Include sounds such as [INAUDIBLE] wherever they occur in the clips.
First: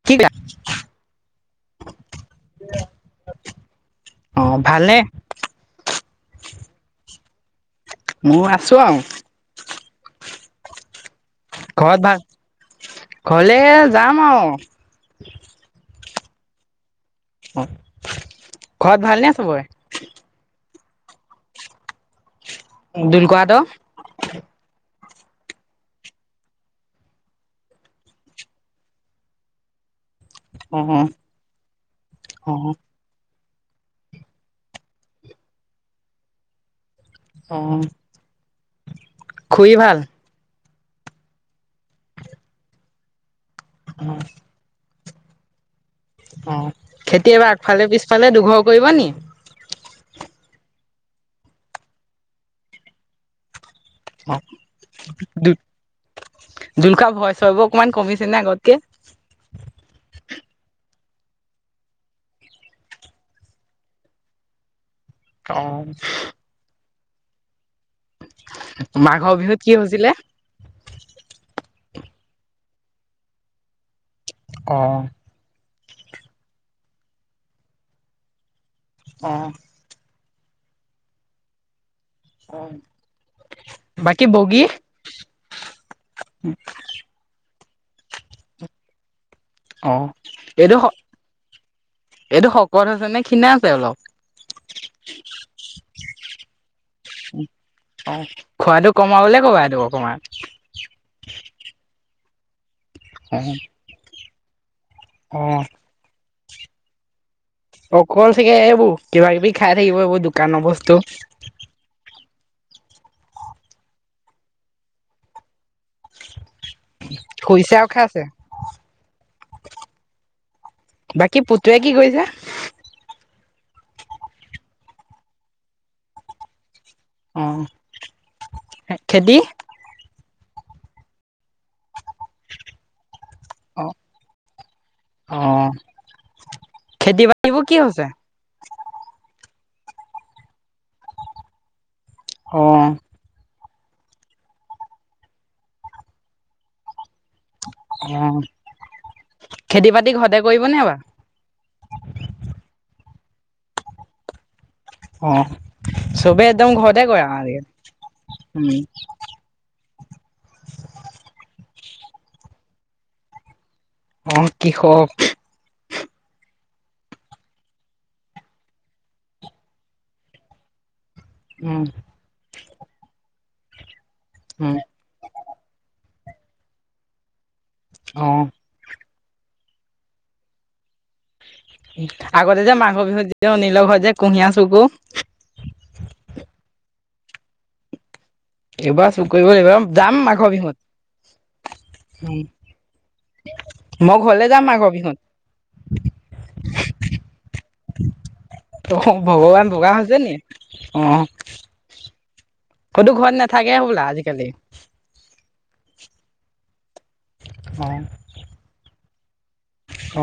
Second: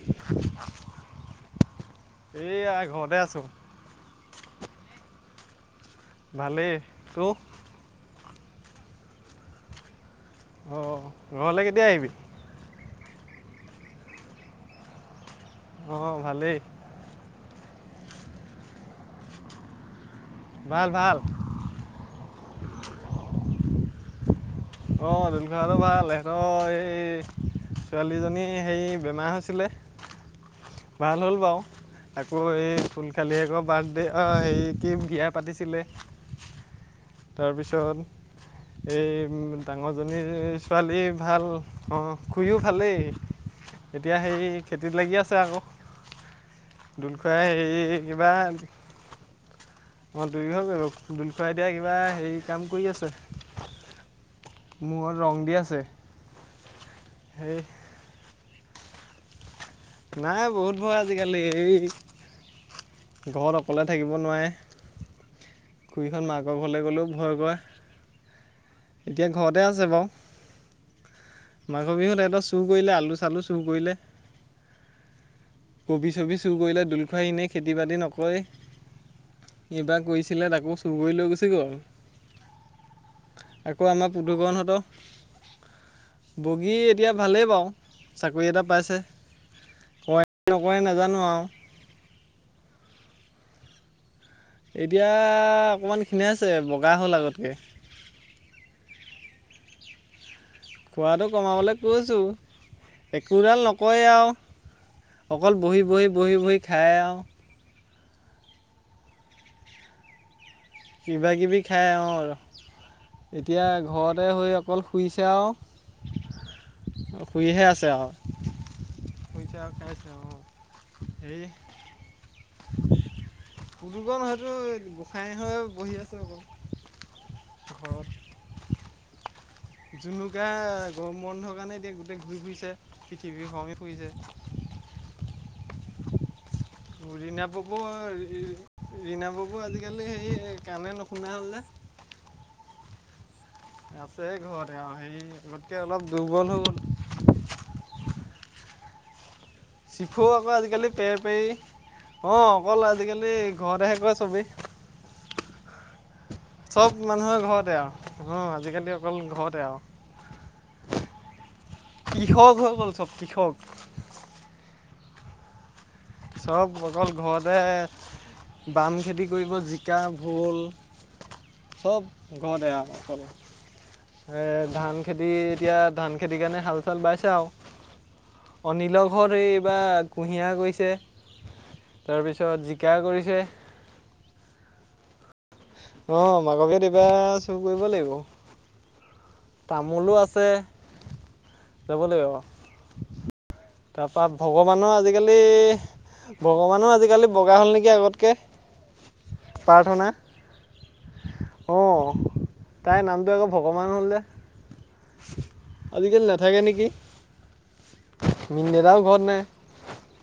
[UNINTELLIGIBLE] এইয়া ঘৰতে আছো। অ ভালে। ভালেই তো মোৰ আছো আও অ ঘৰত ভাল ঘৰলে যাম আৰু। অ ভালেই। অ ঘৰত ভাল নে চবৰে? ভাল ভাল দুল খোৱাহঁত অ দুল খোৰাহঁতও ভাল সিহঁতৰ এই ছোৱালীজনী হেৰি বেমাৰ হৈছিলে। অ ভাল হ'ল বাও আকৌ অ এই খুল খালিয়েক বাৰ্থডে অ হেৰি কি বিয়া পাতিছিলে অ তাৰপিছত এই খুৰী ভাল ডাঙৰজনীৰ এই ছোৱালী ভাল অ খুইও ভালেই এতিয়া সেই খেতিত লাগি আছে আকৌ। অ খেতি দুলখুৱাই এবাৰ আগফালে পিছফালে দুঘও কৰিব নি অই দুই ঘয়ে কৰিব দুল খুৱাই এতিয়া কিবা হেৰি কাম কৰি আছে। অ মূৰত ৰং দু দি আছে দুলকা ভয় সেই চয়বোৰ অকমান কমিছে নে আগতকে? নাই বহুত ভয় আজিকালি এই ঘৰত অকলে থাকিব নোৱাৰে। অ খুৰীখন মাকৰ ঘৰলৈ গ'লেও ভয় কৰে। এতিয়া মাঘৰ ঘৰতে বিহুত কি আছে বাৰু হৈছিলে? মাঘৰ বিহুত সিহঁতৰ চুৰ কৰিলে আলু চালু চুৰ কৰিলে। অ। কবি চবি চুৰ কৰিলে, দোল খুৰাই এনে খেতি বাতি নকৰে। অ। এইবাৰ কৰিছিলে তাকো চুৰ কৰি লৈ গুছি গ'ল। আকৌ আমাৰ বাকী বগী পুদুকৰণহতৰ, বগী - এতিয়া ভালেই পাওঁ চাকৰি এটা পাইছে। অঁ নকয় নাজানো আৰু এইটো শকত হৈছে নে খীণাইছে অলপ? এতিয়া অকণমান খিনাইছে বগা হ'ল আগতকৈ। অ খোৱাটো কমাবলে ক'বা এইটো অকণমান। খোৱাটো কমাবলৈ কৈছোঁ, অ একোডাল নকয়েই আৰু। অ অকল বহি বহি বহি বহি খাইয়াও। অকল চাগে এইবোৰ কিবা কিবি খাই থাকিব এইবোৰ দোকানৰ বস্তু কিবা কিবি খাই আৰু, এতিয়া ঘৰতে হৈ অকল শুইছে আৰু - শুইহে শুইছে আছে খাইছে আৰু। পইচা খাইছে। অ এই বাকী - পুতুৱে কি কৰিছে পুলুকন সেইটো গোঁসাই হৈ বহি আছে হবলা। অ, খেতি জুনুকা গৰম বন্ধৰ কাৰণে এতিয়া গোটেই ঘূৰি ফুৰিছে পৃথিৱী। ভ্ৰমি অ অ ফুৰিছে। খেতি ঘুৰি বাতিবোৰ নাপাব কি হৈছে আৰু - ৰীনা বাবু আজিকালি সে কাণে নুশুনা হ'ল যে, অ। আছে ঘৰতে আৰু সেই গতিকে অলপ দুৰ্বল হৈ গ'ল। অ, খেতি বাতি চিফৌ ঘৰতে আকৌ কৰিব নে আজিকালি ইবাৰ? পেৰ অ অকল আজিকালি ঘৰতে হে কৰে চবি। অ, চবেই একদম চব ঘৰতে কৰে আৰু মানুহৰ আৰু আজিকালি। আজিকালি অকল উম। ঘৰতে অ। কৃষক হৈ গ'ল চব কৃষক। অ কৃষক। চব অকল ঘৰতে বাম খেতি কৰিব জিকা ভোল - উম চব ঘৰতে অ আৰু উম ধান - খেতি, এতিয়া ধান খেতিৰ কাৰণে হাল চাল বাইছে আৰু। অঁ। অনিলৰ ঘৰত এইবাৰ কুঁহিয়াৰ কৰিছে। তাৰপিছত আগতে যে জিকা মাঘৰ বিহুত কৰিছে যে অনিলৰ ঘৰত যায় কুহিয়াৰ চুৰ কৰো। অ, মাঘৰ বিহুৰ এইবাৰ চুৰ কৰিব লাগিব। এইবাৰ চুৰ কৰিব, এইবাৰ তামোলো যাম আছে মাঘৰ বিহুত। মই তাৰপা ঘৰলে যাম ভগৱানো মাঘৰ বিহুত আজিকালি ভগৱানো আজিকালি বগা হ'ল নেকি আগতকে। অহ ভগৱান বগা হৈছে নি অ। অ তাইৰ ক'তো ঘৰত নামটো আকৌ নাথাকে ভগৱান হ'ল যে। [UNINTELLIGIBLE] আজিকালি নাথাকে নেকি। অ মিন্দ দেদাও ঘৰত নাই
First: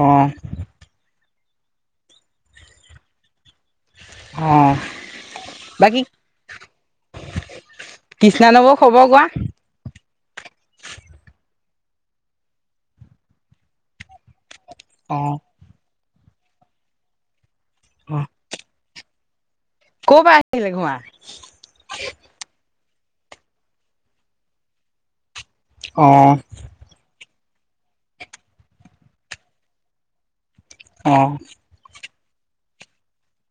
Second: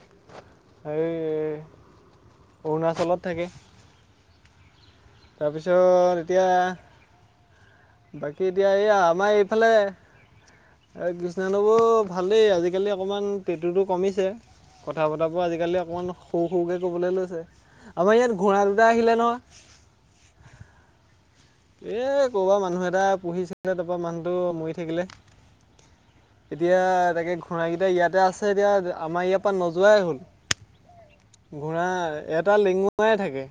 অঁ এই অৰুণাচলত থাকে অঁ তাৰপিছত এতিয়া কৃষ্ণা নৱৰ খবৰ কোৱা ফালে এ কৃষ্ণা নৱ ভালেই আজিকালি অকমান পেটুটো কমিছে কথা অ', বতাবো আজিকালি অকমান সউ সউ কে ক'বলে লৈছে আমাৰ ইয়াত ঘোঁৰা দুটা আহিলে নহয় ক' পা আহিলে ঘোঁৱা এ ক'বা মানুহ এটা পুহিছিলে তাৰপা মানুহটো মৰি থাকিলে। অঁ। এতিয়া তাকে ঘোঁৰা কেইটা ইয়াতে আছে এতিয়া আমাৰ ইয়াৰ পৰা নোযোৱাই হ'ল। অ। ঘোঁৰা এটা লেঙুৱাই থাকে।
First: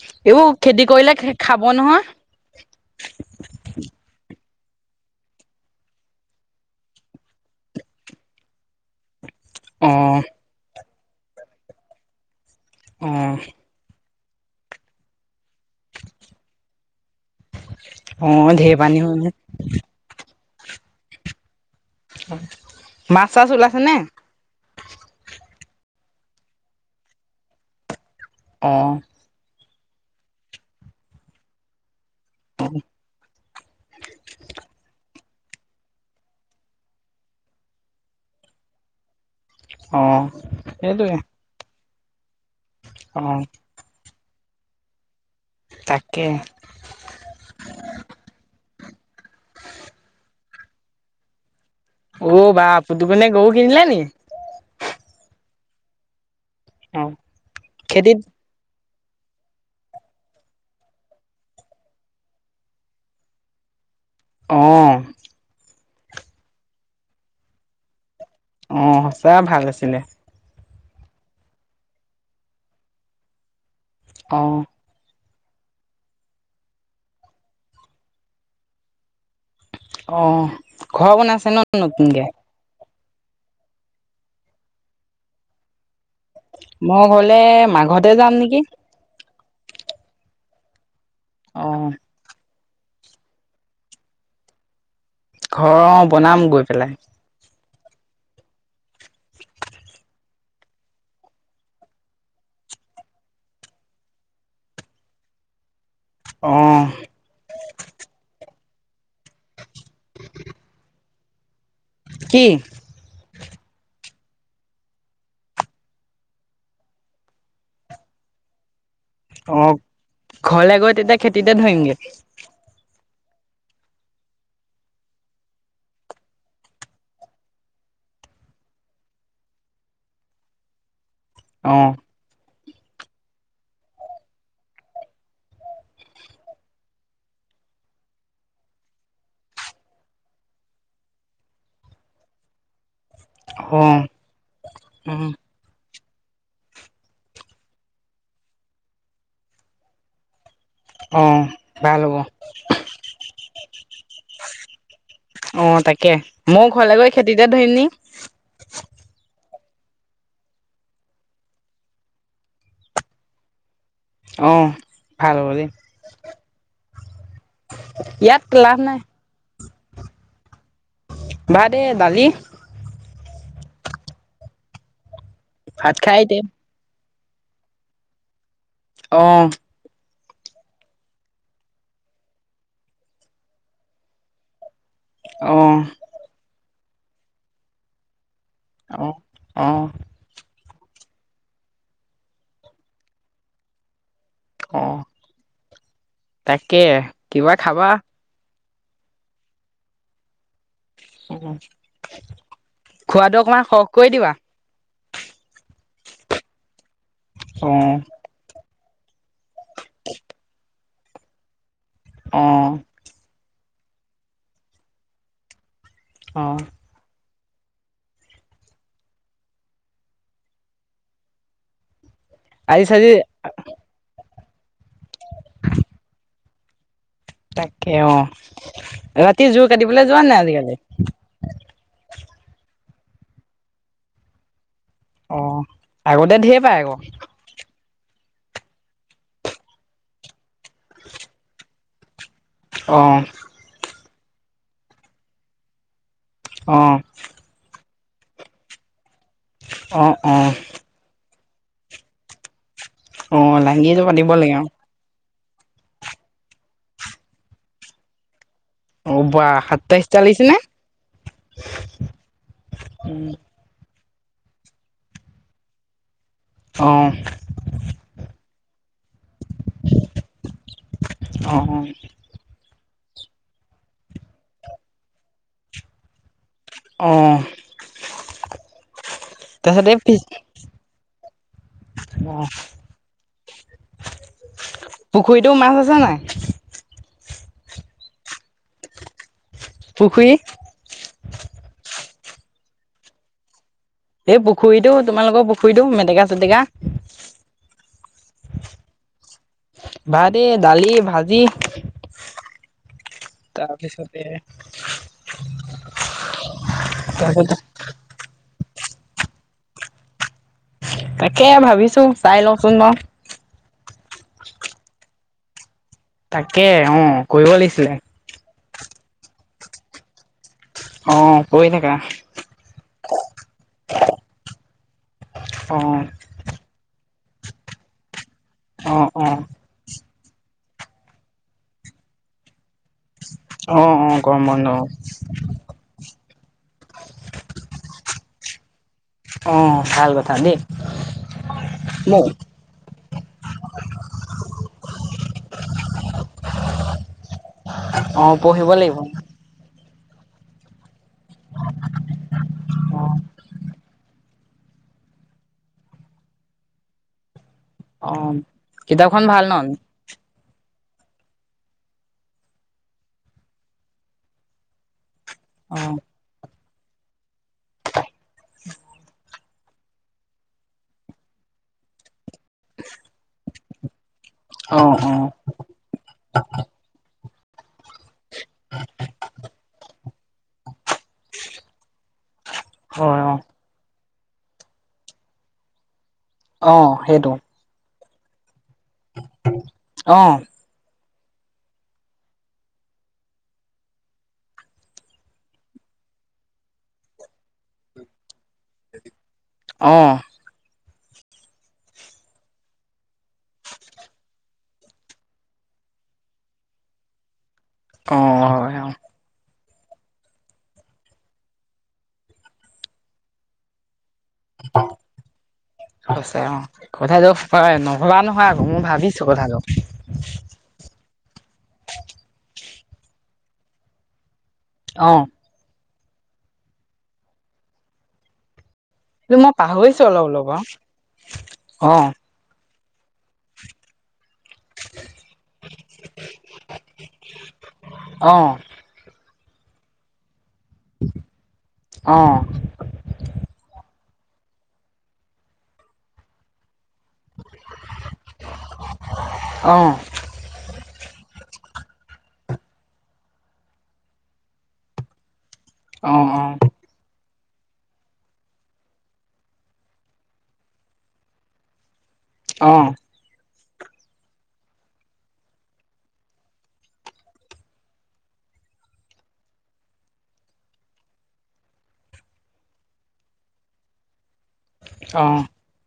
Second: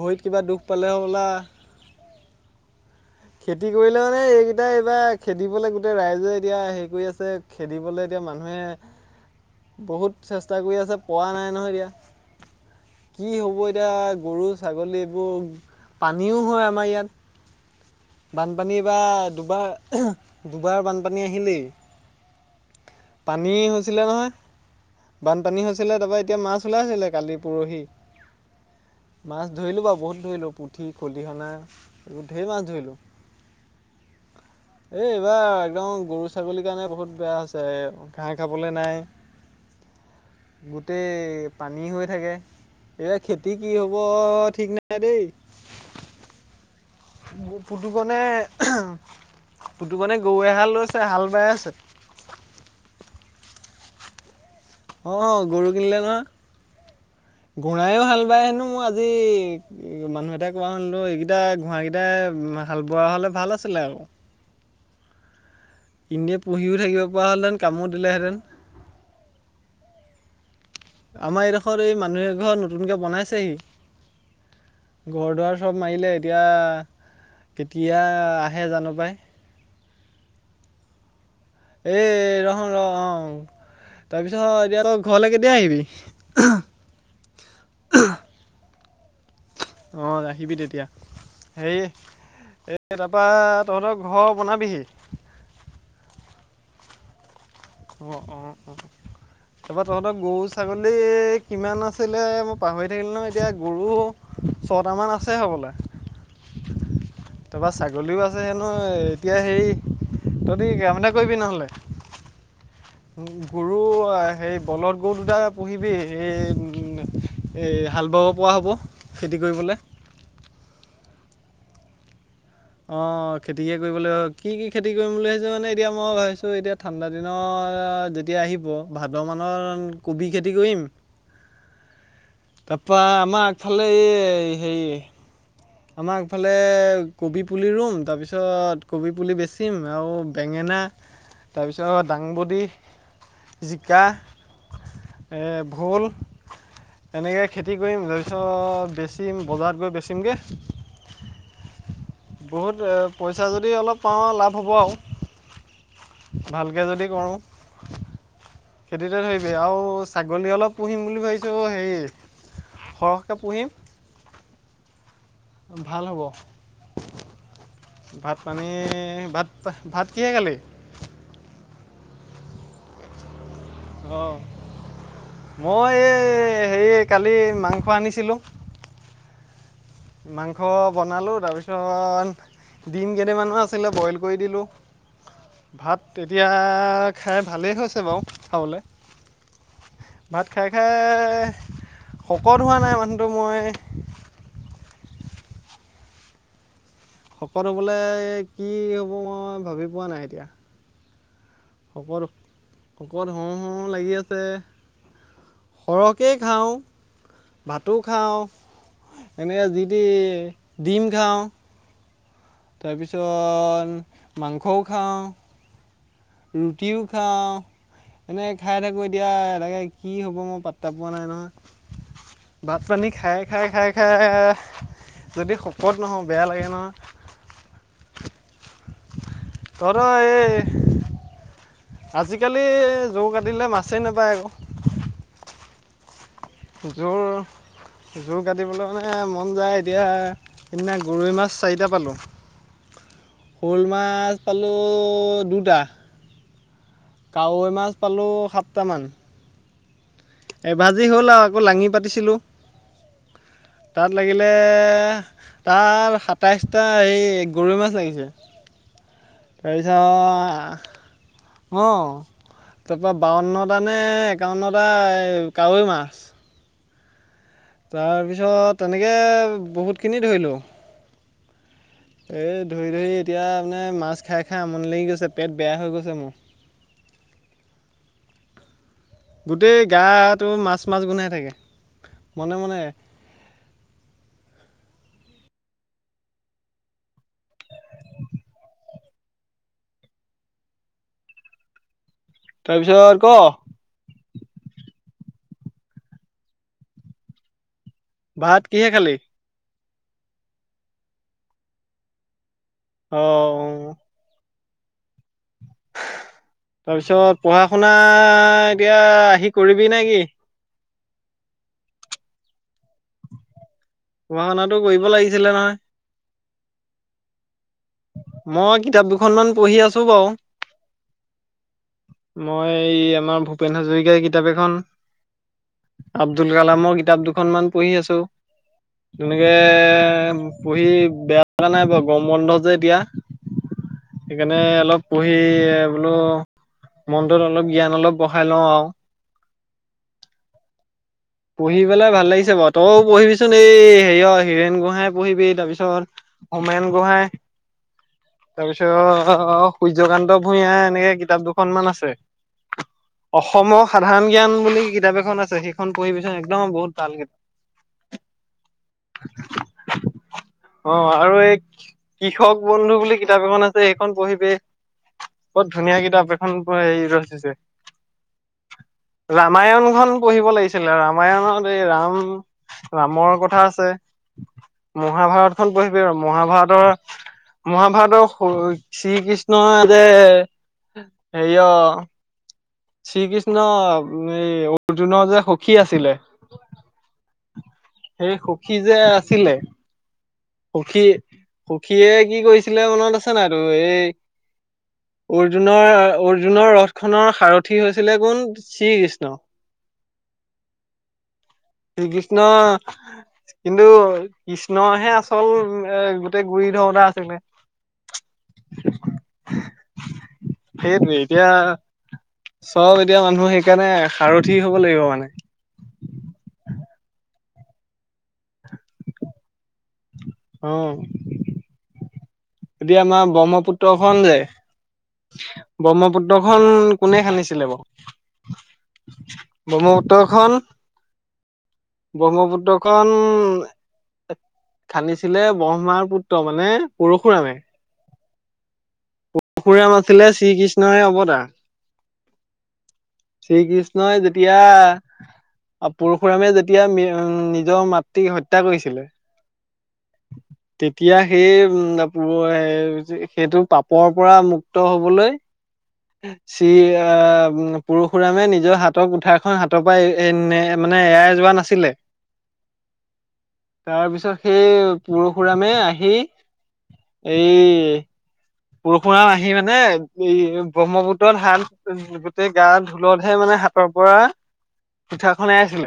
ভৰিত কিবা এইবোৰ দুখ খেতি পালে কইলে হ'বলা খে খাব নহয়। খেতি কৰিলে মানে এইকেইটা এইবা খেদিবলৈ গোটেই ৰাইজে এতিয়া হেৰি কৰি আছে খেদিবলৈ এতিয়া মানুহে অ', বহুত চেষ্টা কৰি আছে পৱা নাই নহয় এতিয়া কি অ', হ'ব এতিয়া গৰু ছাগলী এইবোৰ পানীও হয় আমাৰ ইয়াত [INAUDIBLE] ঢেৰ বানপানী বা পানী হ'ল নহয়। দুবাৰ দুবাৰ বানপানী আহিলেই মাছ চাছ পানী ওলাইছে নে? হৈছিলে নহয় বানপানী হৈছিলে তাৰপা এতিয়া মাছ ওলাইছিলে কালি পৰহি অঁ মাছ ধৰিলো বাও বহুত ধৰিলো পুঠি খলিহনা এইবোৰ ধে মাছ ধৰিলো এই এইবাৰ একদম গৰু ছাগলীৰ কাৰণে বহুত বেয়া হছে ঘাঁহ খাবলে নাই অ', গোটেই সেইটোৱে পানী হৈ থাকে এইয়া অ', খেতি কি হ'ব ঠিক নাই দেই তাকে পুতুকনে পুতুকনে গউ এহাল লৈছে হাল বাই আছে ঔ বা পদুকনে গউ কিনিলে নি অ গৰু কিনিলে অ', নহয় ঘোৰাইয়ো খেতিত হাল বায় হেনো মই [UNINTELLIGIBLE] মানুহ এটায়ে কোৱা শুনিলো এইকেইটা ঘোঁৱাকেইটাই হাল বোৱা হ'লে ভাল আছিলে আৰু অ এনে পুহিও থাকিব পৰা হ'লহঁতেন কামো দিলেঁহেতেন অ সঁচা ভাল আছিলে আমাৰ এইডখত এই মানুহ এঘৰ নতুনকে বনাইছেহি অঁ। ঘৰ দুৱাৰ চব মাৰিলে এতিয়া কেতিয়া আহে জানো পাই। অ ঘৰ বনাইছে ন? এ নতুনকে? ৰহ হোন ৰ অ তাৰপিছত এতিয়া তই ঘৰলৈ কেতিয়া আহিবি? মই ঘৰলে মাঘতে যাম নেকি। অ আহিবি তেতিয়া হেৰি অ', এ তাপা তহঁতৰ ঘৰ বনাবিহি। ঘৰ অহ বনাম গৈ পেলাই। অঁ অঁ অঁ। তাপা তহঁতৰ গৰু ছাগলী কিমান আছিলে মই পাহৰি থাকিলো নহয় এতিয়া গৰু ছটামান আছে হ'বলা। অ'। তাপা ছাগলীও আছে হেনো এতিয়া হেৰি তহঁতি কাম এটা কৰিবি নহ'লে কি? গৰু সেই বলদ গৰু দুটা পু়হিবি হেয় হাল বাব পৰা হ'ব। খেতি অ' কৰিবলৈ ঘৰলে গৈ তেতিয়া খেতিতে ধৰিমগে। অ' খেতিকে কৰিবলৈ কি কি খেতি কৰিম বুলি ভাবিছ মানে এতিয়া মই ভাবিছো এতিয়া ঠাণ্ডাদিন যেতিয়া আহিব ভাদ মানত কবি খেতি কৰিম অ'। তাপা আমাৰ আগফালে এ হেৰি আমাৰ আগফালে কবি পুলি ৰুম তাৰপিছত কবি পুলি বেচিম আৰু বেঙেনা তাৰপিছত দাংবডী, অ জিকা, উম ভোল এনেকৈ খেতি কৰিম তাৰপিছত বেচিম বজাৰত গৈ বেচিমগে। অ ভাল হ'ব। বহুত পইছা যদি অলপ পাওঁ লাভ হ'ব আৰু। অ তাকে মৌ ভালকৈ ঘৰলে যদি গৈ কৰোঁ খেতিতে ধৰিম নি। খেতিতে ধৰিবি আৰু ছাগলী অলপ পুহিম বুলি ভাবিছোঁ হেৰি সৰহকৈ পুহিম। অ' ভাল হব দেই। ভাল হ'ব ভাত ইয়াত পানী লাভ নাই ভাত ভাত কিহে খালি? ভাত এ দালি। অ' মই ভাত খাই এতিয়া এই হে কালি মাংস আনিছিলো। অ'। মাংস বনালোঁ তাৰপিছত দিম কেইটামানো আছিলে বইল কৰি দিলোঁ। অ ভাত এতিয়া খাই ভালেই হৈছে বাৰু খাবলে। অ অহ। ভাত খাই খাই শকত হোৱা নাই মানুহটো মই। অহ। তাকে কিবা শকত খাবা হ'বলৈ কি হ'ব মই ভাবি পোৱা নাই এতিয়া। অহ। শকত শকত হওঁ হওঁ কৰি লাগি দিবা আছে। শৰকে খাওঁ অ ভাতো খাওঁ। এনে যি টি ডিম খাওঁ। অ তাৰপিছত মাংসও খাওঁ অ ৰুটিও খাওঁ। এনেই খাই থাকোঁ এতিয়া এনেকে কি হ'ব মই পাত্তা পোৱা নাই নহয়। ভাত আজি পানী চাজি খাই খাই খাই খাই যদি শকত নহওঁ বেয়া লাগে নহয়। তাকে অ' ৰাতি জোৰ তহঁতৰ কাটিবলৈ যোৱা নাই এই আজিকালি। আজিকালি যোৰ কাটিলে মাছেই নাপায় আকৌ অ' আগতে ধেৰ জোৰ জোৰ কাটিবলৈ মানে মন যায় এতিয়া সেইদিনা গৰৈ মাছ চাৰিটা পালোঁ। অ' শ'ল মাছ পালোঁ দুটা অ' কাৱৈ মাছ পালোঁ সাতটামান অ' অ' এভাজি হ'ল আৰু আকৌ লাঙি পাতিছিলোঁ। অ' লাঙিটো তাত পাতিব লাগিলে লাগে আৰু। তাত সাতাইছটা হে গৰৈ মাছ লাগিছে। অ' বা সাতাইশটা লাগিছেনে? [UNINTELLIGIBLE] অঁ তাৰপৰা বাৱন্নটা নে এক কাৰণত এটা এই কাৱৈ মাছ। অঁ। তাৰপিছত এনেকে বহুত খিনি ধৰিলো। অ অ। এই ধৰি ধৰি এতিয়া মানে মাছ খাই খাই আমনি লাগি গৈছে পেট বেয়া হৈ গৈছে মোৰ। অঁ। গোটেই গাটো মাছ মাছ গোন্ধাই থাকে অ' মনে মনে। পুখুৰীতো মাছ আছে নাই? পুখুৰী তাৰপিছত ক' এই পুখুৰীটো তোমালোকৰ পুখুৰীতটো মেটেকা চেটেকা ভাত কিহে খালি? ভাত এ দালি, ভাজি। অ তাৰপিছতে তাৰপিছত পঢ়া শুনা এতিয়া আহি কৰিবি নে কি? তাকে ভাবিছো চাই লওঁচোন ব পঢ়া শুনাটো কৰিব লাগিছিলে নহয়। তাকে অ কৰিব লাগিছিলে? মই কিতাপ দুখনমান পঢ়ি আছো বাৰু। অ কৈ [UNINTELLIGIBLE] মই এই আমাৰ ভূপেন হাজৰিকাৰ কিতাপ এখন অ' আব্দুল কালামৰ কিতাপ দুখনমান পঢ়ি আছো অ' অ' তেনেকে পঢ়ি বেয়া লগা নাই বাৰু গম বন্ধ যে দিয়া। [INAUDIBLE] অ' গৰম সেইকাৰণে বন্ধ অলপ পঢ়ি বোলো মনটোত অলপ জ্ঞান অলপ বঢ়াই লওঁ আৰু অ ভাল কথা দেই পঢ়ি পেলাই মোক ভাল লাগিছে বাৰু তই পঢ়িবিচোন এই হেৰিয় হীৰেণ গোহাঁই পঢ়িবি তাৰপিছত হোমেন গোহাঁই অ পঢ়িব তাৰপিছ লাগিব অ অ সূৰ্যকান্ত ভূঞা এনেকে কিতাপ দুখনমান আছে অসম সাধাৰণ জ্ঞান বুলি কিতাপ এখন আছে সেইখন পঢ়িবি চোন একদম বহুত ভাল কে অ কিতাপখন ভাল ন? অ আৰু এই কৃষক বন্ধু বুলি কিতাপ এখন আছে সেইখন পঢ়িবি বত ধুনীয়া কিতাপ সেখন পোৰা হেৰি ৰচিছে [INAUDIBLE] ৰামায়নখন পঢ়িব লাগিছিলে ৰামায়ণত এই ৰাম ৰামৰ কথা আছে। অ অ অ মহাভাৰতখন পঢ়িবি আৰু মহাভাৰতৰ মহাভাৰতৰ স শ্ৰীকৃষ্ণই যে হেৰিয় [INAUDIBLE] শ্ৰীকৃষ্ণ এই অৰ্জুনৰ যে সখী আছিলে অ সেইটো সেই সুখী যে আছিলে অ সুখী সুখীয়ে কি কৰিছিলে মনত আছে নাইতো এই অৰ্জুনৰ অৰ্জুনৰ ৰথ খনৰ সাৰথী হৈছিলে কোন শ্ৰীকৃষ্ণ অ শ্ৰীকৃষ্ণ কিন্তু কৃষ্ণহে আছ হল এ গোটেই গুৰি ধৰোটা আছিলে অ হয় অ সেইটোৱে এতিয়া চব এতিয়া মানুহ সেইকাৰণে সাৰথি হব লাগিব মানে হছে অ কথাটো নভবা নহয় আকৌ মই ভাবিছো কথাটো অ [UNINTELLIGIBLE] এতিয়া আমা ব্ৰহ্মপুত্ৰ খন যে অঁ ব্ৰহ্মপুত্ৰখন কোনে খানিছিলে বাঅ কি মই পাহৰিছো অলপ অলপ অ অ ব্ৰহ্মপুত্ৰখন খানিছিলে ব্ৰহ্মাৰ পুত্ৰ মানে পৰশুৰামে অ পৰশুৰাম আছিলে শ্ৰীকৃষ্ণই অৱতা অ শ্ৰী কৃষ্ণই যেতিয়া পৰশুৰামে যেতিয়া মি উম নিজৰ মাতৃক হত্যা কৰিছিলে অ অ তেতিয়া সেই উ ম সেইটো পাপৰ পৰা মুক্ত হবলৈ শ্ৰী আ উম পৰশুৰামে নিজৰ হাতৰ কোঠাৰখন হাতৰ পৰা এ মানে এৰাই যোৱা নাছিলে অ তাৰ পিছত সেই পৰশুৰামে আহি এই পৰশুৰাম আহি মানে এই ব্ৰহ্মপুত্ৰত হাল গোটেই গা ঢোলতহে মানে হাতৰ পৰা অ পুঠা খনে আছিলে।